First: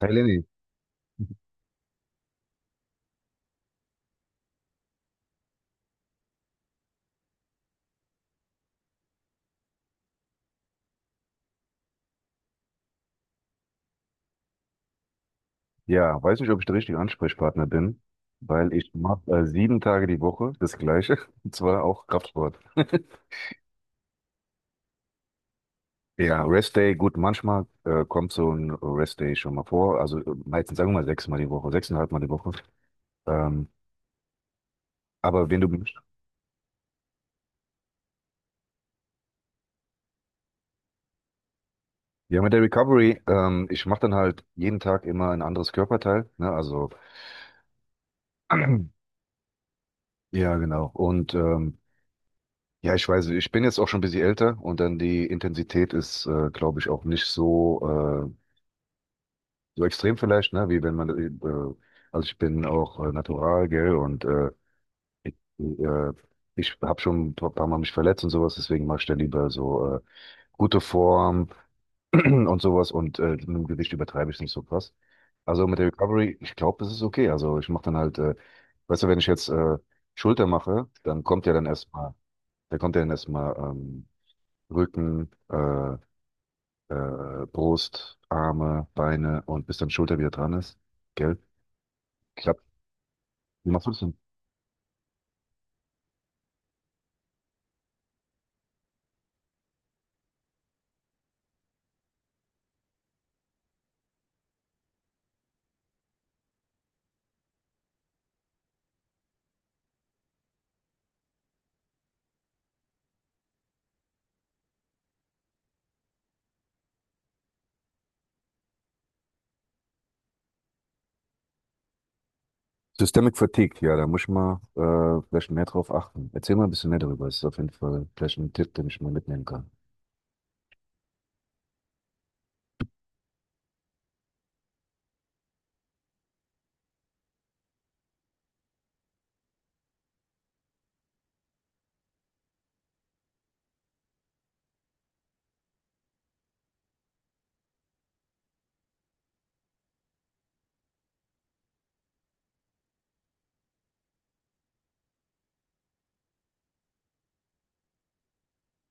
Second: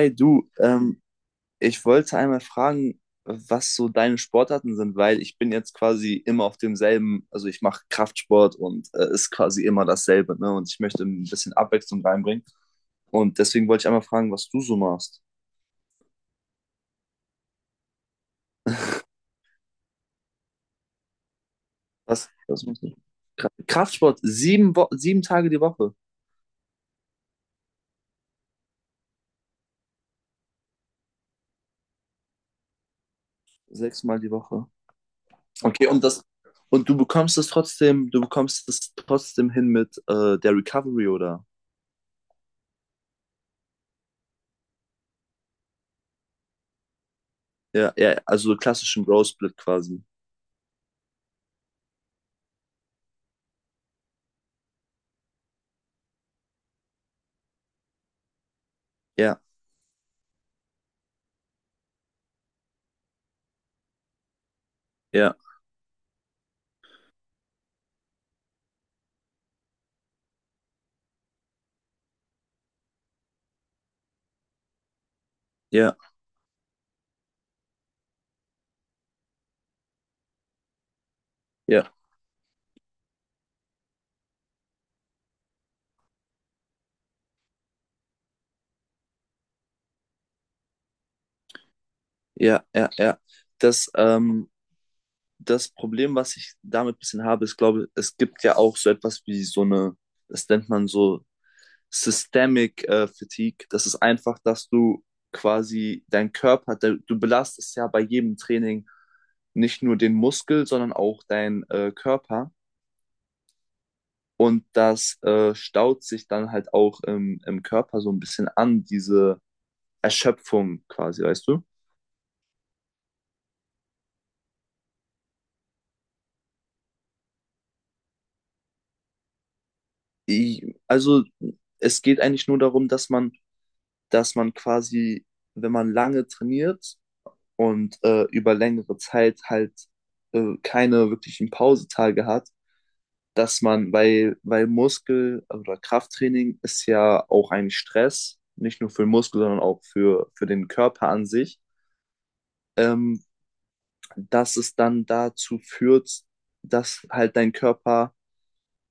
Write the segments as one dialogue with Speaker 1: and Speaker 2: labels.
Speaker 1: Hey Lenny,
Speaker 2: du, ich wollte einmal fragen, was so deine Sportarten sind, weil ich bin jetzt quasi immer auf demselben, also ich mache Kraftsport und ist quasi immer dasselbe, ne? Und ich möchte ein bisschen Abwechslung reinbringen. Und deswegen wollte ich einmal fragen, was du so machst.
Speaker 1: ja, weiß nicht, ob ich der richtige Ansprechpartner bin, weil ich mache 7 Tage die Woche das Gleiche, und zwar auch
Speaker 2: Was,
Speaker 1: Kraftsport.
Speaker 2: was machst du? Kraftsport, sieben Tage die Woche,
Speaker 1: Ja, Rest Day, gut, manchmal kommt so ein Rest Day schon mal vor, also meistens sagen wir mal sechsmal die Woche, sechseinhalb Mal die Woche. Ähm,
Speaker 2: sechsmal die Woche.
Speaker 1: aber wenn du
Speaker 2: Okay,
Speaker 1: möchtest.
Speaker 2: und das, und du bekommst es trotzdem, du bekommst es trotzdem hin mit der Recovery, oder?
Speaker 1: Ja, mit der Recovery, ich mache dann halt jeden Tag immer ein anderes Körperteil, ne, also
Speaker 2: Ja, ja, also klassischen Bro-Split quasi.
Speaker 1: ja, genau. Und ja, ich weiß, ich bin jetzt auch schon ein bisschen älter und dann die Intensität ist, glaube ich, auch nicht äh,
Speaker 2: Ja.
Speaker 1: so extrem vielleicht, ne, wie wenn man, also ich bin auch natural, gell, und ich,
Speaker 2: Ja,
Speaker 1: äh, ich habe schon ein paar Mal mich verletzt und sowas, deswegen mache ich da lieber so gute Form und sowas und mit dem Gewicht übertreibe ich es nicht so krass. Also mit der
Speaker 2: ja,
Speaker 1: Recovery, ich glaube, das ist okay. Also ich mache dann halt, weißt du, wenn ich jetzt Schulter mache, dann kommt ja dann
Speaker 2: ja,
Speaker 1: erstmal, da kommt ja dann erstmal Rücken, Brust, Arme, Beine und bis dann Schulter wieder dran ist, gell? Ich habe
Speaker 2: ja, ja, ja.
Speaker 1: Wie machst du
Speaker 2: Das,
Speaker 1: das denn?
Speaker 2: ähm, Das Problem, was ich damit ein bisschen habe, ist, glaube ich, es gibt ja auch so etwas wie so eine, das nennt man so Systemic Fatigue. Das ist einfach, dass du quasi dein Körper, der, du belastest ja bei jedem Training nicht nur den Muskel, sondern auch dein Körper. Und das staut sich dann halt auch im Körper so ein bisschen an, diese Erschöpfung quasi, weißt du?
Speaker 1: Systemic Fatigue, ja, da muss ich mal vielleicht mehr drauf achten. Erzähl mal ein bisschen mehr darüber. Das ist auf jeden Fall vielleicht ein Tipp, den ich mal mitnehmen kann.
Speaker 2: Also es geht eigentlich nur darum, dass man quasi, wenn man lange trainiert und über längere Zeit halt keine wirklichen Pausetage hat, dass man, weil Muskel- oder Krafttraining ist ja auch ein Stress, nicht nur für den Muskel, sondern für den Körper an sich, ähm, dass es dann dazu führt, dass halt dein Körper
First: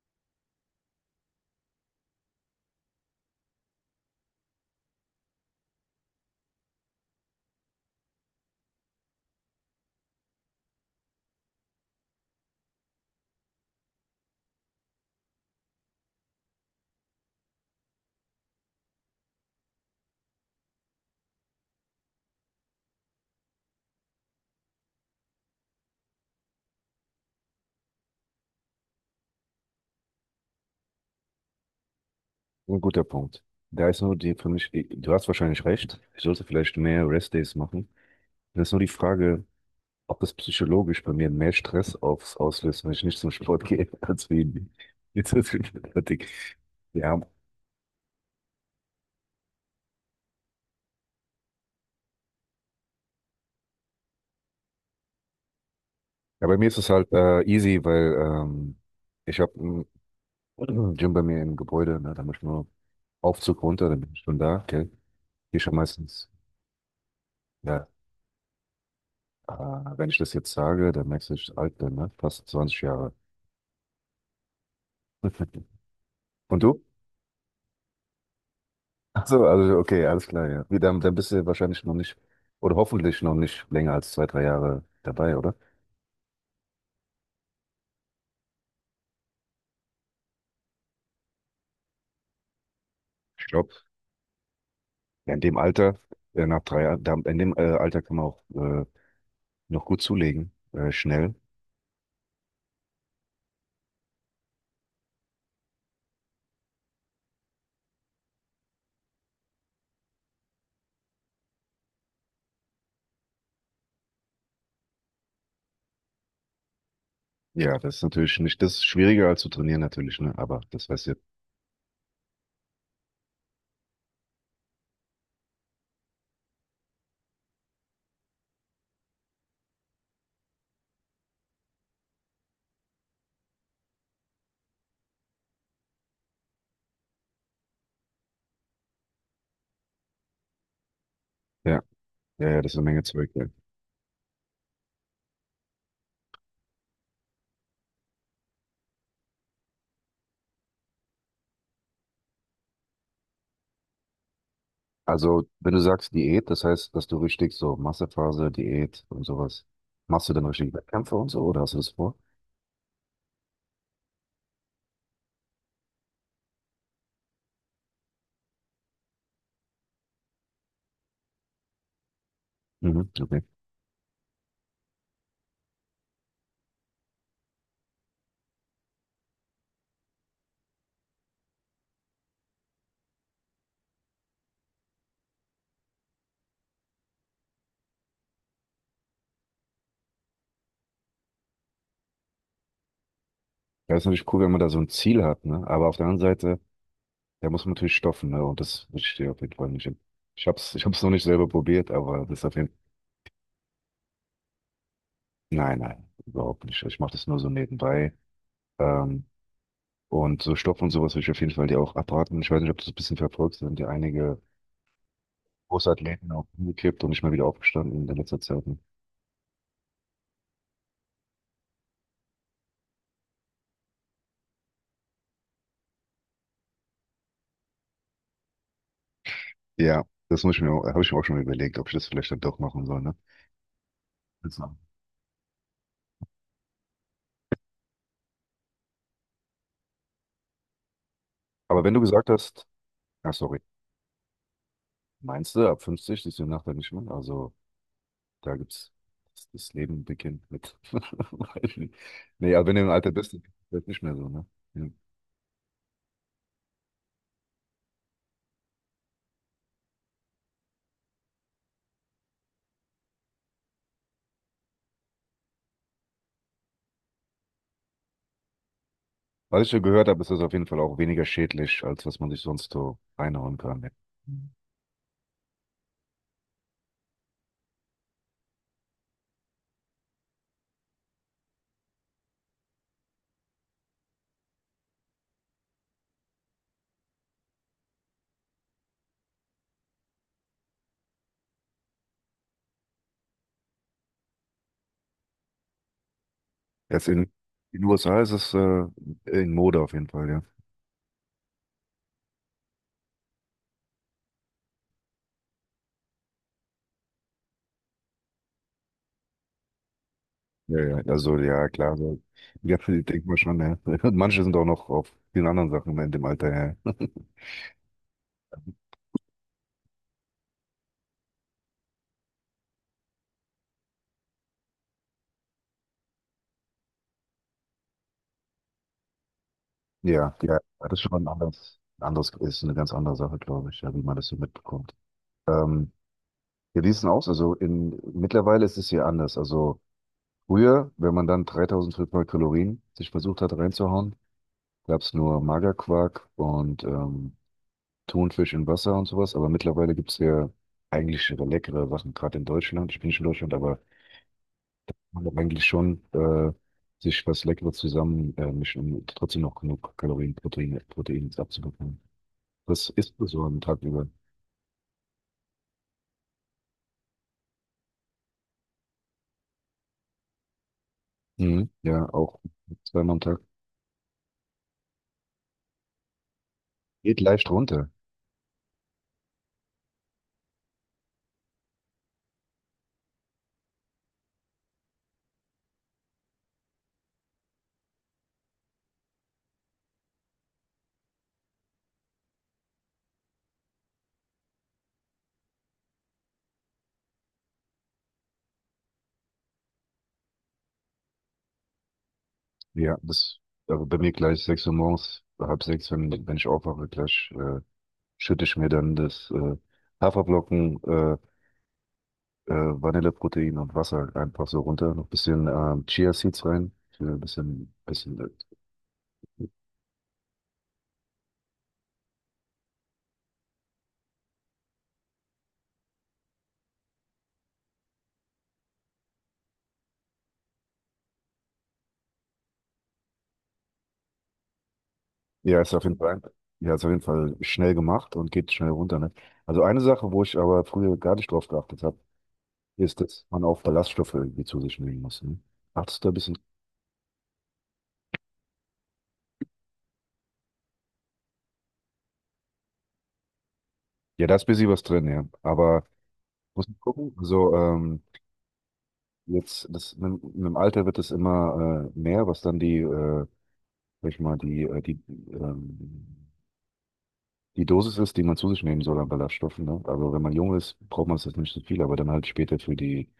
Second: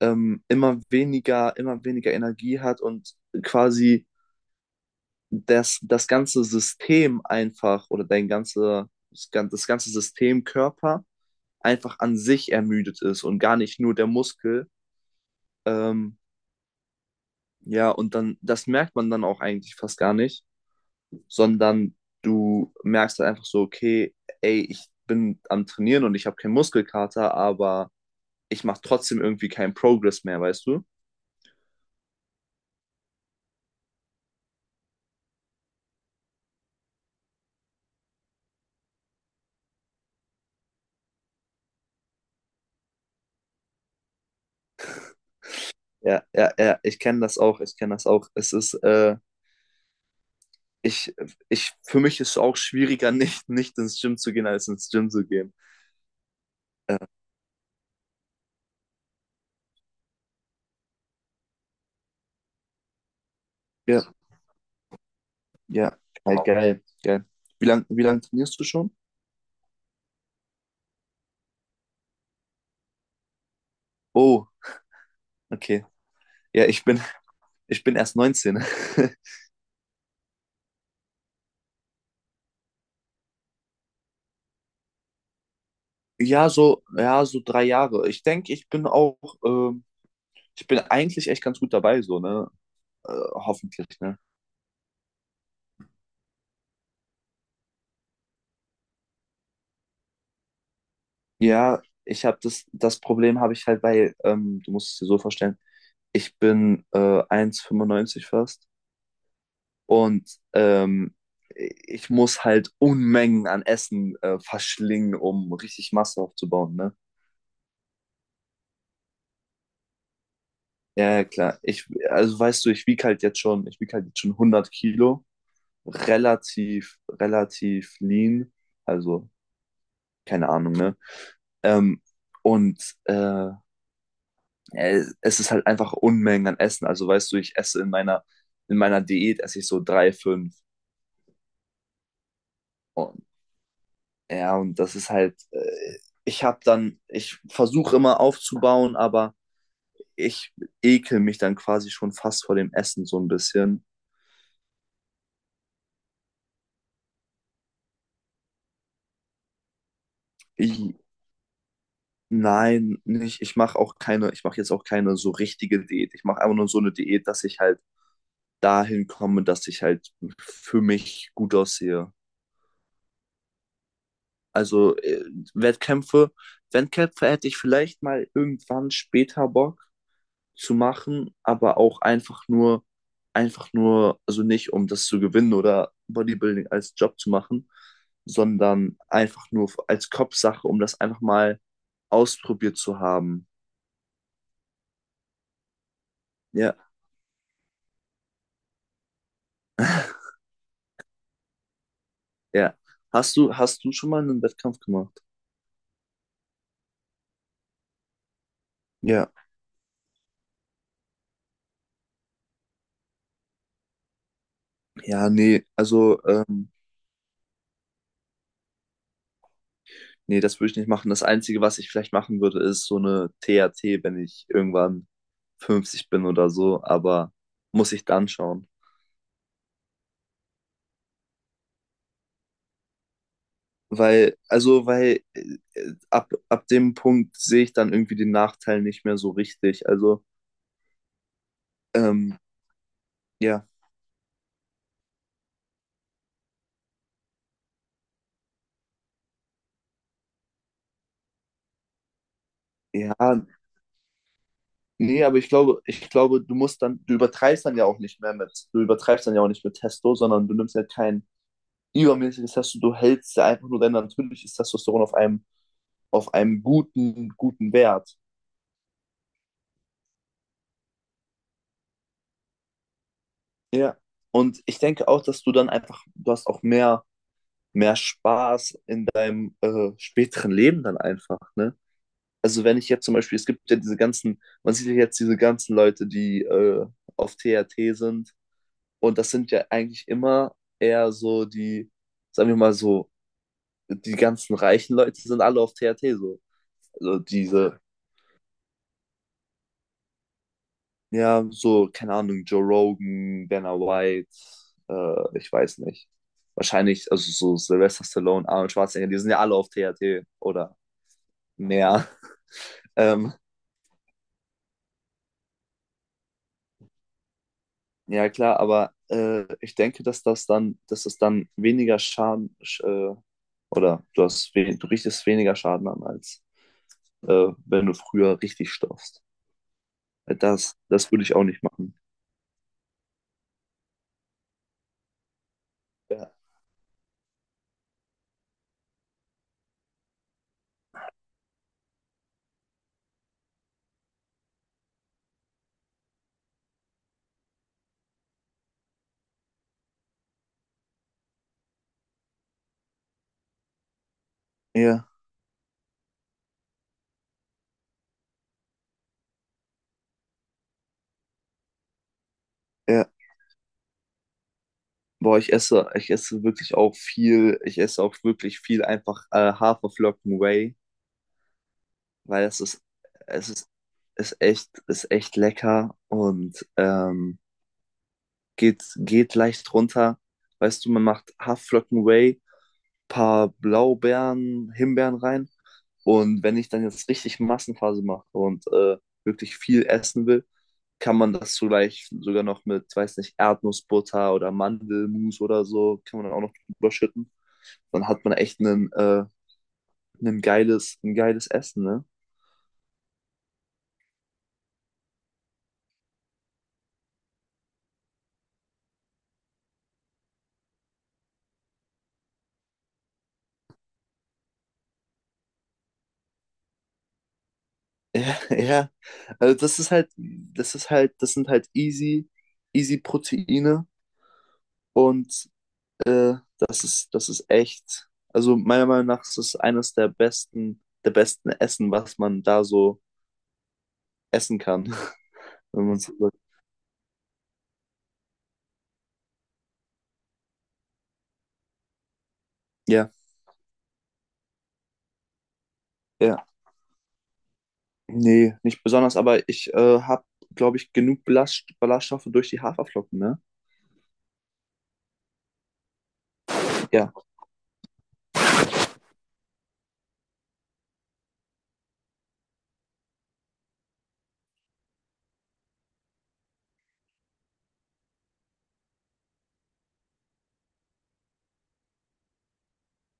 Speaker 2: immer weniger Energie hat und quasi das ganze System einfach oder dein ganze, das ganze System Körper einfach an sich ermüdet ist und gar nicht nur der Muskel. Ähm, ja, und dann, das merkt man dann auch eigentlich fast gar nicht, sondern du merkst halt einfach so, okay, ey, ich bin am Trainieren und ich habe keinen Muskelkater, aber ich mache trotzdem irgendwie keinen Progress mehr, weißt du?
Speaker 1: Ein guter Punkt. Da ist nur die für mich, du hast wahrscheinlich recht. Ich sollte vielleicht mehr Rest-Days machen. Das ist nur die Frage, ob das psychologisch bei mir mehr Stress aufs auslöst, wenn ich nicht zum Sport gehe, als wegen mit Systemic
Speaker 2: Ja,
Speaker 1: Fatigue.
Speaker 2: ja, ja,
Speaker 1: Ja,
Speaker 2: ich kenne das auch. Es ist, ich, ich, für mich ist es auch schwieriger, nicht ins Gym zu gehen, als ins Gym zu gehen.
Speaker 1: ja, bei mir ist es
Speaker 2: Äh,
Speaker 1: halt easy, weil ich habe ein Gym bei mir im Gebäude, ne, da muss ich nur Aufzug runter,
Speaker 2: ja,
Speaker 1: dann bin ich schon da, okay. Hier schon
Speaker 2: ja,
Speaker 1: meistens,
Speaker 2: geil.
Speaker 1: ja,
Speaker 2: Wie lang trainierst du schon?
Speaker 1: wenn ich das jetzt sage, dann merkst du, dass ich alt bin, ne? Fast 20 Jahre.
Speaker 2: Oh, okay.
Speaker 1: Und
Speaker 2: Ja,
Speaker 1: du?
Speaker 2: ich bin, ich bin erst 19.
Speaker 1: Ach so, also okay, alles klar, ja. Dann, bist du wahrscheinlich noch nicht, oder hoffentlich noch nicht länger als 2, 3 Jahre dabei, oder?
Speaker 2: Ja, so, ja, so 3 Jahre. Ich denke, ähm, ich bin eigentlich echt ganz gut dabei, so, ne?
Speaker 1: Ich glaube,
Speaker 2: Hoffentlich, ne?
Speaker 1: ja, in dem Alter, nach 3 Jahren, in dem Alter kann man auch noch gut zulegen, schnell.
Speaker 2: Ja, ich habe das, das Problem habe ich halt, weil, du musst es dir so vorstellen, ich bin 1,95 fast. Und ich muss halt Unmengen an Essen verschlingen, um richtig Masse aufzubauen, ne?
Speaker 1: Ja, das ist natürlich nicht, das ist schwieriger als zu trainieren natürlich, ne? Aber das weißt
Speaker 2: Ja,
Speaker 1: du,
Speaker 2: ja, klar. Also weißt du, ich wiege halt jetzt schon 100 Kilo, relativ lean, also keine Ahnung, ne? Ähm, und äh, es ist halt einfach Unmengen an Essen. Also weißt du, ich esse in meiner Diät esse ich so drei, fünf.
Speaker 1: ja, ja, ja, das ist eine Menge
Speaker 2: Oh.
Speaker 1: Zeug, ja.
Speaker 2: Ja, und das ist halt, ich versuche immer aufzubauen, aber ich ekel mich dann quasi schon fast vor dem Essen so ein bisschen.
Speaker 1: Also, wenn du sagst Diät, das heißt, dass du richtig so Massephase, Diät und sowas, machst du dann richtig
Speaker 2: Ich,
Speaker 1: Wettkämpfe und so oder hast du das vor?
Speaker 2: nein, nicht. Ich mache jetzt auch keine so richtige Diät. Ich mache einfach nur so eine Diät, dass ich halt dahin komme, dass ich halt für mich gut aussehe.
Speaker 1: Mhm, okay.
Speaker 2: Also Wettkämpfe, Wettkämpfe hätte ich vielleicht mal irgendwann später Bock, zu machen, aber einfach nur, also nicht um das zu gewinnen oder Bodybuilding als Job zu machen, sondern einfach nur als Kopfsache, um das einfach mal ausprobiert zu haben.
Speaker 1: Ja, ist natürlich cool, wenn man da so ein Ziel hat, ne? Aber auf der anderen Seite,
Speaker 2: Ja,
Speaker 1: da muss man natürlich stoffen, ne? Und das will ich dir auf jeden Fall nicht hin. Ich hab's, noch nicht selber probiert, aber das ist auf jeden
Speaker 2: ja.
Speaker 1: Fall.
Speaker 2: Hast du schon mal einen Wettkampf gemacht?
Speaker 1: Nein, nein, überhaupt nicht. Ich mache das nur so nebenbei. Ähm,
Speaker 2: Ja.
Speaker 1: und so Stoff und sowas will ich auf jeden Fall dir auch abraten. Ich weiß nicht, ob du das ein bisschen verfolgst, da sind ja einige
Speaker 2: Ja, nee,
Speaker 1: Großathleten auch umgekippt und nicht mal wieder aufgestanden in der letzten Zeit, ne?
Speaker 2: nee, das würde ich nicht machen. Das Einzige, was ich vielleicht machen würde, ist so eine TAT, wenn ich irgendwann 50 bin oder so, aber muss ich dann schauen.
Speaker 1: Ja, das muss ich mir, habe ich mir auch schon überlegt, ob ich das vielleicht dann doch machen soll, ne?
Speaker 2: Weil,
Speaker 1: Also.
Speaker 2: also, weil äh, ab, ab dem Punkt sehe ich dann irgendwie den Nachteil nicht mehr so richtig. Also,
Speaker 1: Aber wenn du gesagt
Speaker 2: ähm,
Speaker 1: hast, ah, sorry,
Speaker 2: ja,
Speaker 1: meinst du, ab 50 ist die Nacht dann nicht mehr? Also, da gibt's, das Leben beginnt mit. Weiß ich nicht. Nee, aber wenn du im Alter bist,
Speaker 2: ja,
Speaker 1: dann ist das nicht mehr so, ne? Ja.
Speaker 2: nee, aber ich glaube, du musst dann, du übertreibst dann ja auch nicht mit Testo, sondern du nimmst ja kein übermäßiges Testo, du hältst ja einfach nur dein natürliches Testosteron auf einem, guten Wert.
Speaker 1: Was ich ja gehört habe, ist das auf jeden Fall auch weniger schädlich, als was man sich sonst so reinhauen kann, ne?
Speaker 2: Ja. Und ich denke auch, dass du dann einfach, du hast auch mehr, mehr Spaß in deinem späteren Leben dann einfach, ne? Also wenn ich jetzt zum Beispiel, es gibt ja diese ganzen, man sieht ja jetzt diese ganzen Leute, die auf TRT sind. Und das sind ja eigentlich immer eher so die, sagen wir mal so, die ganzen reichen Leute sind alle auf TRT so.
Speaker 1: Jetzt
Speaker 2: Also
Speaker 1: in
Speaker 2: diese,
Speaker 1: den USA ist es in Mode auf jeden Fall, ja.
Speaker 2: ja, so, keine Ahnung, Joe Rogan, Dana White, ich weiß nicht. Wahrscheinlich, also so Sylvester Stallone, Arnold Schwarzenegger, die sind ja alle auf TRT oder
Speaker 1: Ja, ja, also ja, klar.
Speaker 2: mehr.
Speaker 1: So. Ja, denkt
Speaker 2: Ähm,
Speaker 1: man schon, ja. Und manche sind auch noch auf vielen anderen Sachen in dem Alter, ja.
Speaker 2: ja, klar, aber ich denke, dass das dann, dass es dann weniger Schaden sch- oder du hast we du richtest weniger Schaden an, als wenn du früher richtig stopfst.
Speaker 1: Ja, ja, das ist
Speaker 2: Das würde
Speaker 1: schon
Speaker 2: ich auch nicht
Speaker 1: anders.
Speaker 2: machen.
Speaker 1: Anders ist eine ganz andere Sache, glaube ich, ja, wie man das so mitbekommt. Ähm,
Speaker 2: Ja.
Speaker 1: ja, wie ist denn aus? Mittlerweile ist es hier anders. Also früher, wenn man dann 3.500 Kalorien sich versucht hat reinzuhauen, gab es nur Magerquark und Thunfisch in Wasser und sowas. Aber mittlerweile gibt es ja eigentlich leckere Sachen, gerade in Deutschland. Ich bin nicht in Deutschland, aber
Speaker 2: Ja,
Speaker 1: man hat eigentlich schon sich was Leckeres zusammen mischen, um trotzdem noch genug Kalorien, Proteine, Protein abzubekommen. Das
Speaker 2: ja.
Speaker 1: isst man so am Tag über.
Speaker 2: Boah, ich esse wirklich auch viel, ich esse auch wirklich viel einfach Haferflocken Whey,
Speaker 1: Mhm. Ja, auch
Speaker 2: weil
Speaker 1: zweimal am Tag.
Speaker 2: es ist, ist echt lecker und
Speaker 1: Geht leicht runter.
Speaker 2: geht leicht runter. Weißt du, man macht Haferflocken Whey, paar Blaubeeren, Himbeeren rein. Und wenn ich dann jetzt richtig Massenphase mache und wirklich viel essen will, kann man das vielleicht sogar noch mit, weiß nicht, Erdnussbutter oder Mandelmus oder so, kann man dann auch noch drüber schütten. Dann hat man echt einen, ein geiles Essen, ne?
Speaker 1: Ja, das, aber bei mir gleich 6 Uhr morgens, halb sechs, wenn ich aufwache, gleich schütte ich mir dann das Haferflocken Vanilleprotein und Wasser halt einfach so runter. Noch ein bisschen Chia Seeds rein. Für ein bisschen, bisschen
Speaker 2: Ja, ja.
Speaker 1: äh,
Speaker 2: Also das ist halt, das sind halt easy, easy Proteine und das ist echt, also meiner Meinung nach ist es eines der besten Essen, was man da so essen kann,
Speaker 1: Ja, ist auf
Speaker 2: wenn
Speaker 1: jeden
Speaker 2: man so
Speaker 1: Fall,
Speaker 2: sagt.
Speaker 1: ja, ist auf jeden Fall schnell gemacht und geht schnell runter, ne? Also eine Sache, wo ich aber früher gar nicht drauf geachtet habe, ist,
Speaker 2: Ja,
Speaker 1: dass man auch Ballaststoffe irgendwie zu sich nehmen muss, ne? Achtest du da ein bisschen?
Speaker 2: ja. Nee, nicht besonders, aber ich glaube ich, genug Ballaststoffe durch die Haferflocken, ne?
Speaker 1: Ja, da ist ein bisschen was drin, ja. Aber muss man
Speaker 2: Ja,
Speaker 1: gucken. Also. Jetzt, das, mit dem Alter wird es immer mehr, was dann die, sag ich mal, ähm, die Dosis ist, die man zu sich nehmen soll an Ballaststoffen. Ne? Also wenn man jung ist, braucht man es jetzt nicht so viel, aber dann halt später für die,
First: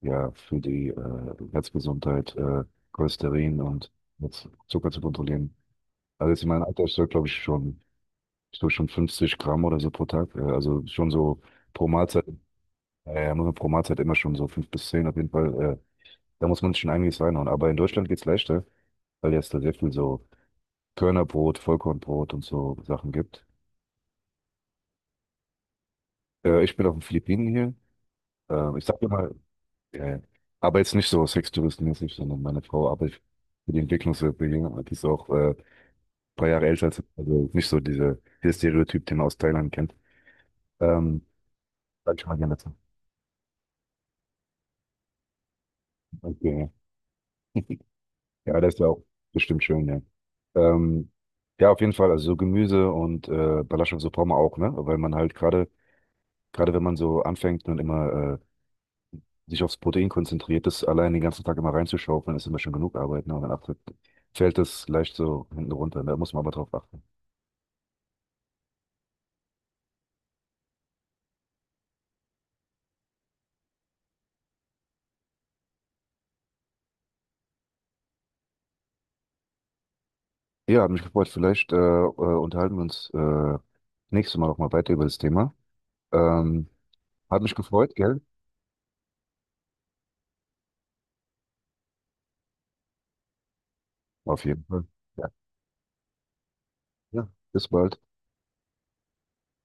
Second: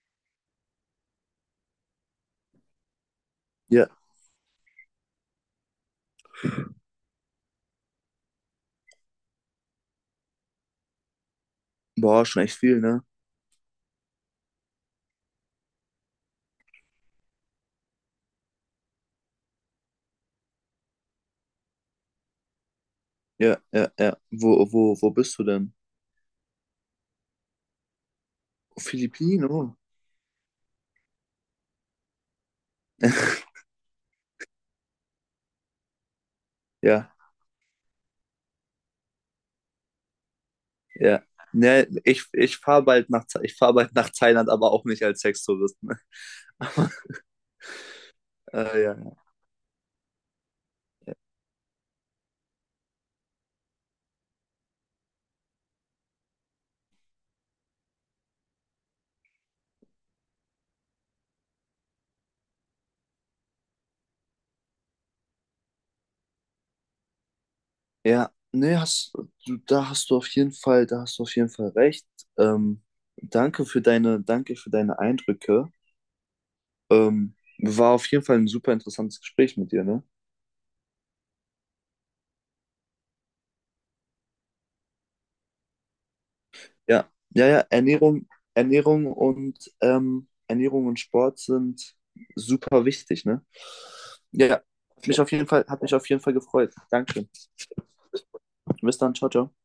Speaker 1: ja, für die Herzgesundheit, Cholesterin
Speaker 2: ja.
Speaker 1: und jetzt Zucker zu kontrollieren. Also jetzt in meinem Alter, ich soll schon 50 Gramm oder so pro Tag, also schon so pro Mahlzeit,
Speaker 2: Boah, schon echt viel, ne?
Speaker 1: muss man pro Mahlzeit immer schon so 5 bis 10 auf jeden Fall, da muss man sich schon einiges reinhauen. Aber in Deutschland geht's leichter, weil jetzt da sehr viel so Körnerbrot, Vollkornbrot und so Sachen gibt.
Speaker 2: Ja, ja, ja. Wo bist du denn?
Speaker 1: Ich bin auf den Philippinen hier. Ich sag dir mal,
Speaker 2: Philippinen, oh.
Speaker 1: äh, aber jetzt nicht so sextouristenmäßig, sondern meine Frau arbeitet für die Entwicklungshilfe hier. Die ist auch ein paar Jahre älter als ich,
Speaker 2: Ja,
Speaker 1: also nicht so dieser Stereotyp, den man aus Thailand kennt.
Speaker 2: ja.
Speaker 1: Ähm,
Speaker 2: Ne,
Speaker 1: Sag ich mal gerne dazu.
Speaker 2: ich fahr bald nach Thailand, aber auch nicht als Sextourist, ne?
Speaker 1: Okay, ja. Ja, das ist ja
Speaker 2: Ja,
Speaker 1: auch
Speaker 2: ja.
Speaker 1: bestimmt schön, ja. Ähm, ja, auf jeden Fall, also so Gemüse und Ballaststoffe, so braucht man auch, ne? Weil man halt gerade wenn man so anfängt und immer sich aufs Protein konzentriert, das allein den ganzen Tag immer reinzuschaufeln, ist immer schon genug Arbeit, ne? Und dann fällt das leicht so hinten runter, ne? Da muss man aber drauf achten.
Speaker 2: Ja, nee, da hast du auf jeden Fall, da hast du auf jeden Fall recht. Ähm, danke für deine Eindrücke. War auf jeden Fall ein super interessantes Gespräch mit dir, ne?
Speaker 1: Ja, hat mich gefreut. Vielleicht unterhalten wir uns nächstes Mal nochmal weiter über das Thema. Ähm,
Speaker 2: Ja,
Speaker 1: Hat
Speaker 2: ja,
Speaker 1: mich
Speaker 2: ja,
Speaker 1: gefreut, gell?
Speaker 2: Ernährung und Ernährung und Sport sind super wichtig, ne?
Speaker 1: Auf
Speaker 2: Ja,
Speaker 1: jeden Fall.
Speaker 2: hat mich
Speaker 1: Ja,
Speaker 2: auf jeden Fall, hat mich auf jeden Fall gefreut.
Speaker 1: ja.
Speaker 2: Danke.
Speaker 1: Bis bald.
Speaker 2: Bis dann, ciao, ciao.